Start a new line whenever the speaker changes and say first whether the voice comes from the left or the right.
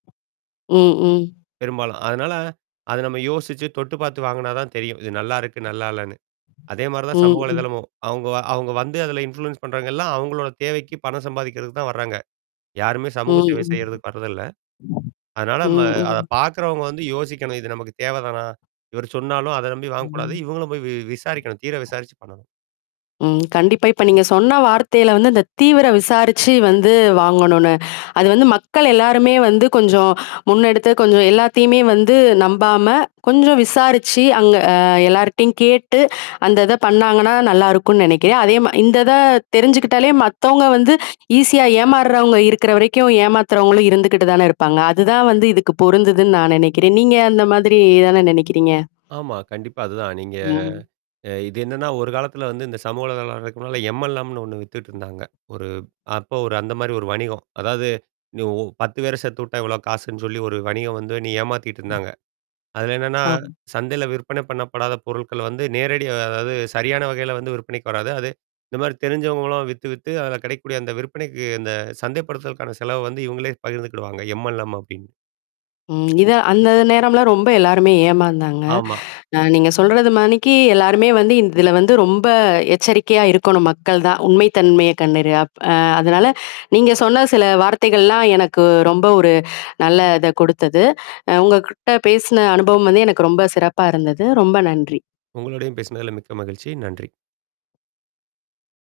left: ம், ம்.
right: பெரும்பாலும். அதனால, அத நம்ப யோசிச்சு, தொட்டு பாத்து வாங்குனாதான் தெரியும். இது நல்லாருக்கு, நல்லா இல்லன்னு. அதே மாரிதான்
left: ம்.
right: சமூக
left: ம்.
right: வலைத்தளமும். அவுங்க வ அவுங்க வந்து அதுல இன்ஃப்ளூயன்ஸ் பண்றவங்க எல்லாம் அவங்களோட தேவைக்கு, பணம் சம்பாதிக்கிறதுக்குத் தான் வர்றாங்க. யாருமே சமூக சேவை
left: ம், ம்.
right: செய்யறதுக்கு வர்றது இல்ல. அதனால நம்ம
left: ம், ம்.
right: அதப் பாக்கிறவங்க வந்து யோசிக்கணும் இது நமக்குத் தேவைதானா? இவரு சொன்னாலும் அதை நம்பி வாங்கக் கூடாது.
left: ம்.
right: இவுங்களும் போய் வி-விசாரிக்கணும். தீர விசாரிச்சு பண்ணணும்.
left: ம், கண்டிப்பா, இப்ப நீங்கச் சொன்ன வார்த்தையில வந்து, இந்தத் தீவிர விசாரிச்சு வந்து, வாங்கணும்னு. அது வந்து மக்கள் எல்லாருமே வந்து கொஞ்சம் முன்னெடுத்து, கொஞ்சம் எல்லாத்தையுமே வந்து நம்பாம, கொஞ்சம் விசாரிச்சு அங்க ஆ எல்லார்ட்டயும் கேட்டு, அந்ததை பண்ணாங்கன்னா, நல்லா இருக்கும்ன்னு நினைக்கிறேன். அதே மா இந்தத தெரிஞ்சுக்கிட்டாலே, மத்தவங்க வந்து ஈஸியா ஏமாறவங்க இருக்கிற வரைக்கும் ஏமாத்துறவங்களும் இருந்துகிட்டுதானே இருப்பாங்க! அதுதான் வந்து இதுக்கு பொருந்துதுன்னு நான் நெனைக்கிறேன். நீங்க அந்த மாதிரி எதானே நெனைக்கிறீங்க?
right: ஆமா, கண்டிப்பா அதுதான். நீங்க
left: ம்.
right: அ இது என்னான்னா, ஒரு காலத்துல வந்து இந்தச் சமூக வலைத்தளம்லாம் வர்றதுக்கு முன்னால எம்-எல்-எம்ன்னு ஒண்ணு வித்துட்டு இருந்தாங்க. ஒரு அப்ப ஒரு அந்த மாரி ஒரு வணிகம். அதாவது, நீ ஒ 10 பேர சேத்துவுட்டா, இவ்வளோ காசுன்னு சொல்லி, ஒரு வணிகம் வந்து நீ ஏமாத்திட்டு இருந்தாங்க. அதுல என்னான்னா,
left: ஆமா.
right: சந்தையில விற்பனை பண்ணப்படாத பொருள்கள வந்து நேரடியா அதாவது, சரியான வகையில வந்து விற்பனைக்கு வராது. அது இந்த மாரி தெரிஞ்சவங்களாம் வித்து, வித்து அதுல கெடைக்கக்கூடிய அந்த விற்பனைக்கு அந்த சந்தைப்படுத்துதலுக்கான செலவ வந்து இவுங்களே பகிர்ந்துக்கிடுவாங்க "எம்-எல்-எம்" அப்டின்னு.
left: ம், இத அந்த த நேரம்லாம் ரொம்ப எல்லாருமே ஏமாந்தாங்க.
right: ஆமா.
left: அ நீங்கச் சொல்றது மாதிரிக்கு எல்லாருமே வந்து, இதுல வந்து ரொம்ப எச்சரிக்கையா இருக்கணும், மக்கள் தான். உண்மை தன்மைய கண்டறிய. அப் அ அதனால நீங்க சொன்ன சில வார்த்தைகள்லாம் எனக்கு ரொம்ப ஒரு நல்ல இத கொடுத்தது. உங்ககிட்ட பேசின அனுபவம் வந்து எனக்கு ரொம்ப சிறப்பா இருந்தது. ரொம்ப நன்றி!
right: உங்களுடையும் பேசுனதுல, மிக்க மகிழ்ச்சி. நன்றி.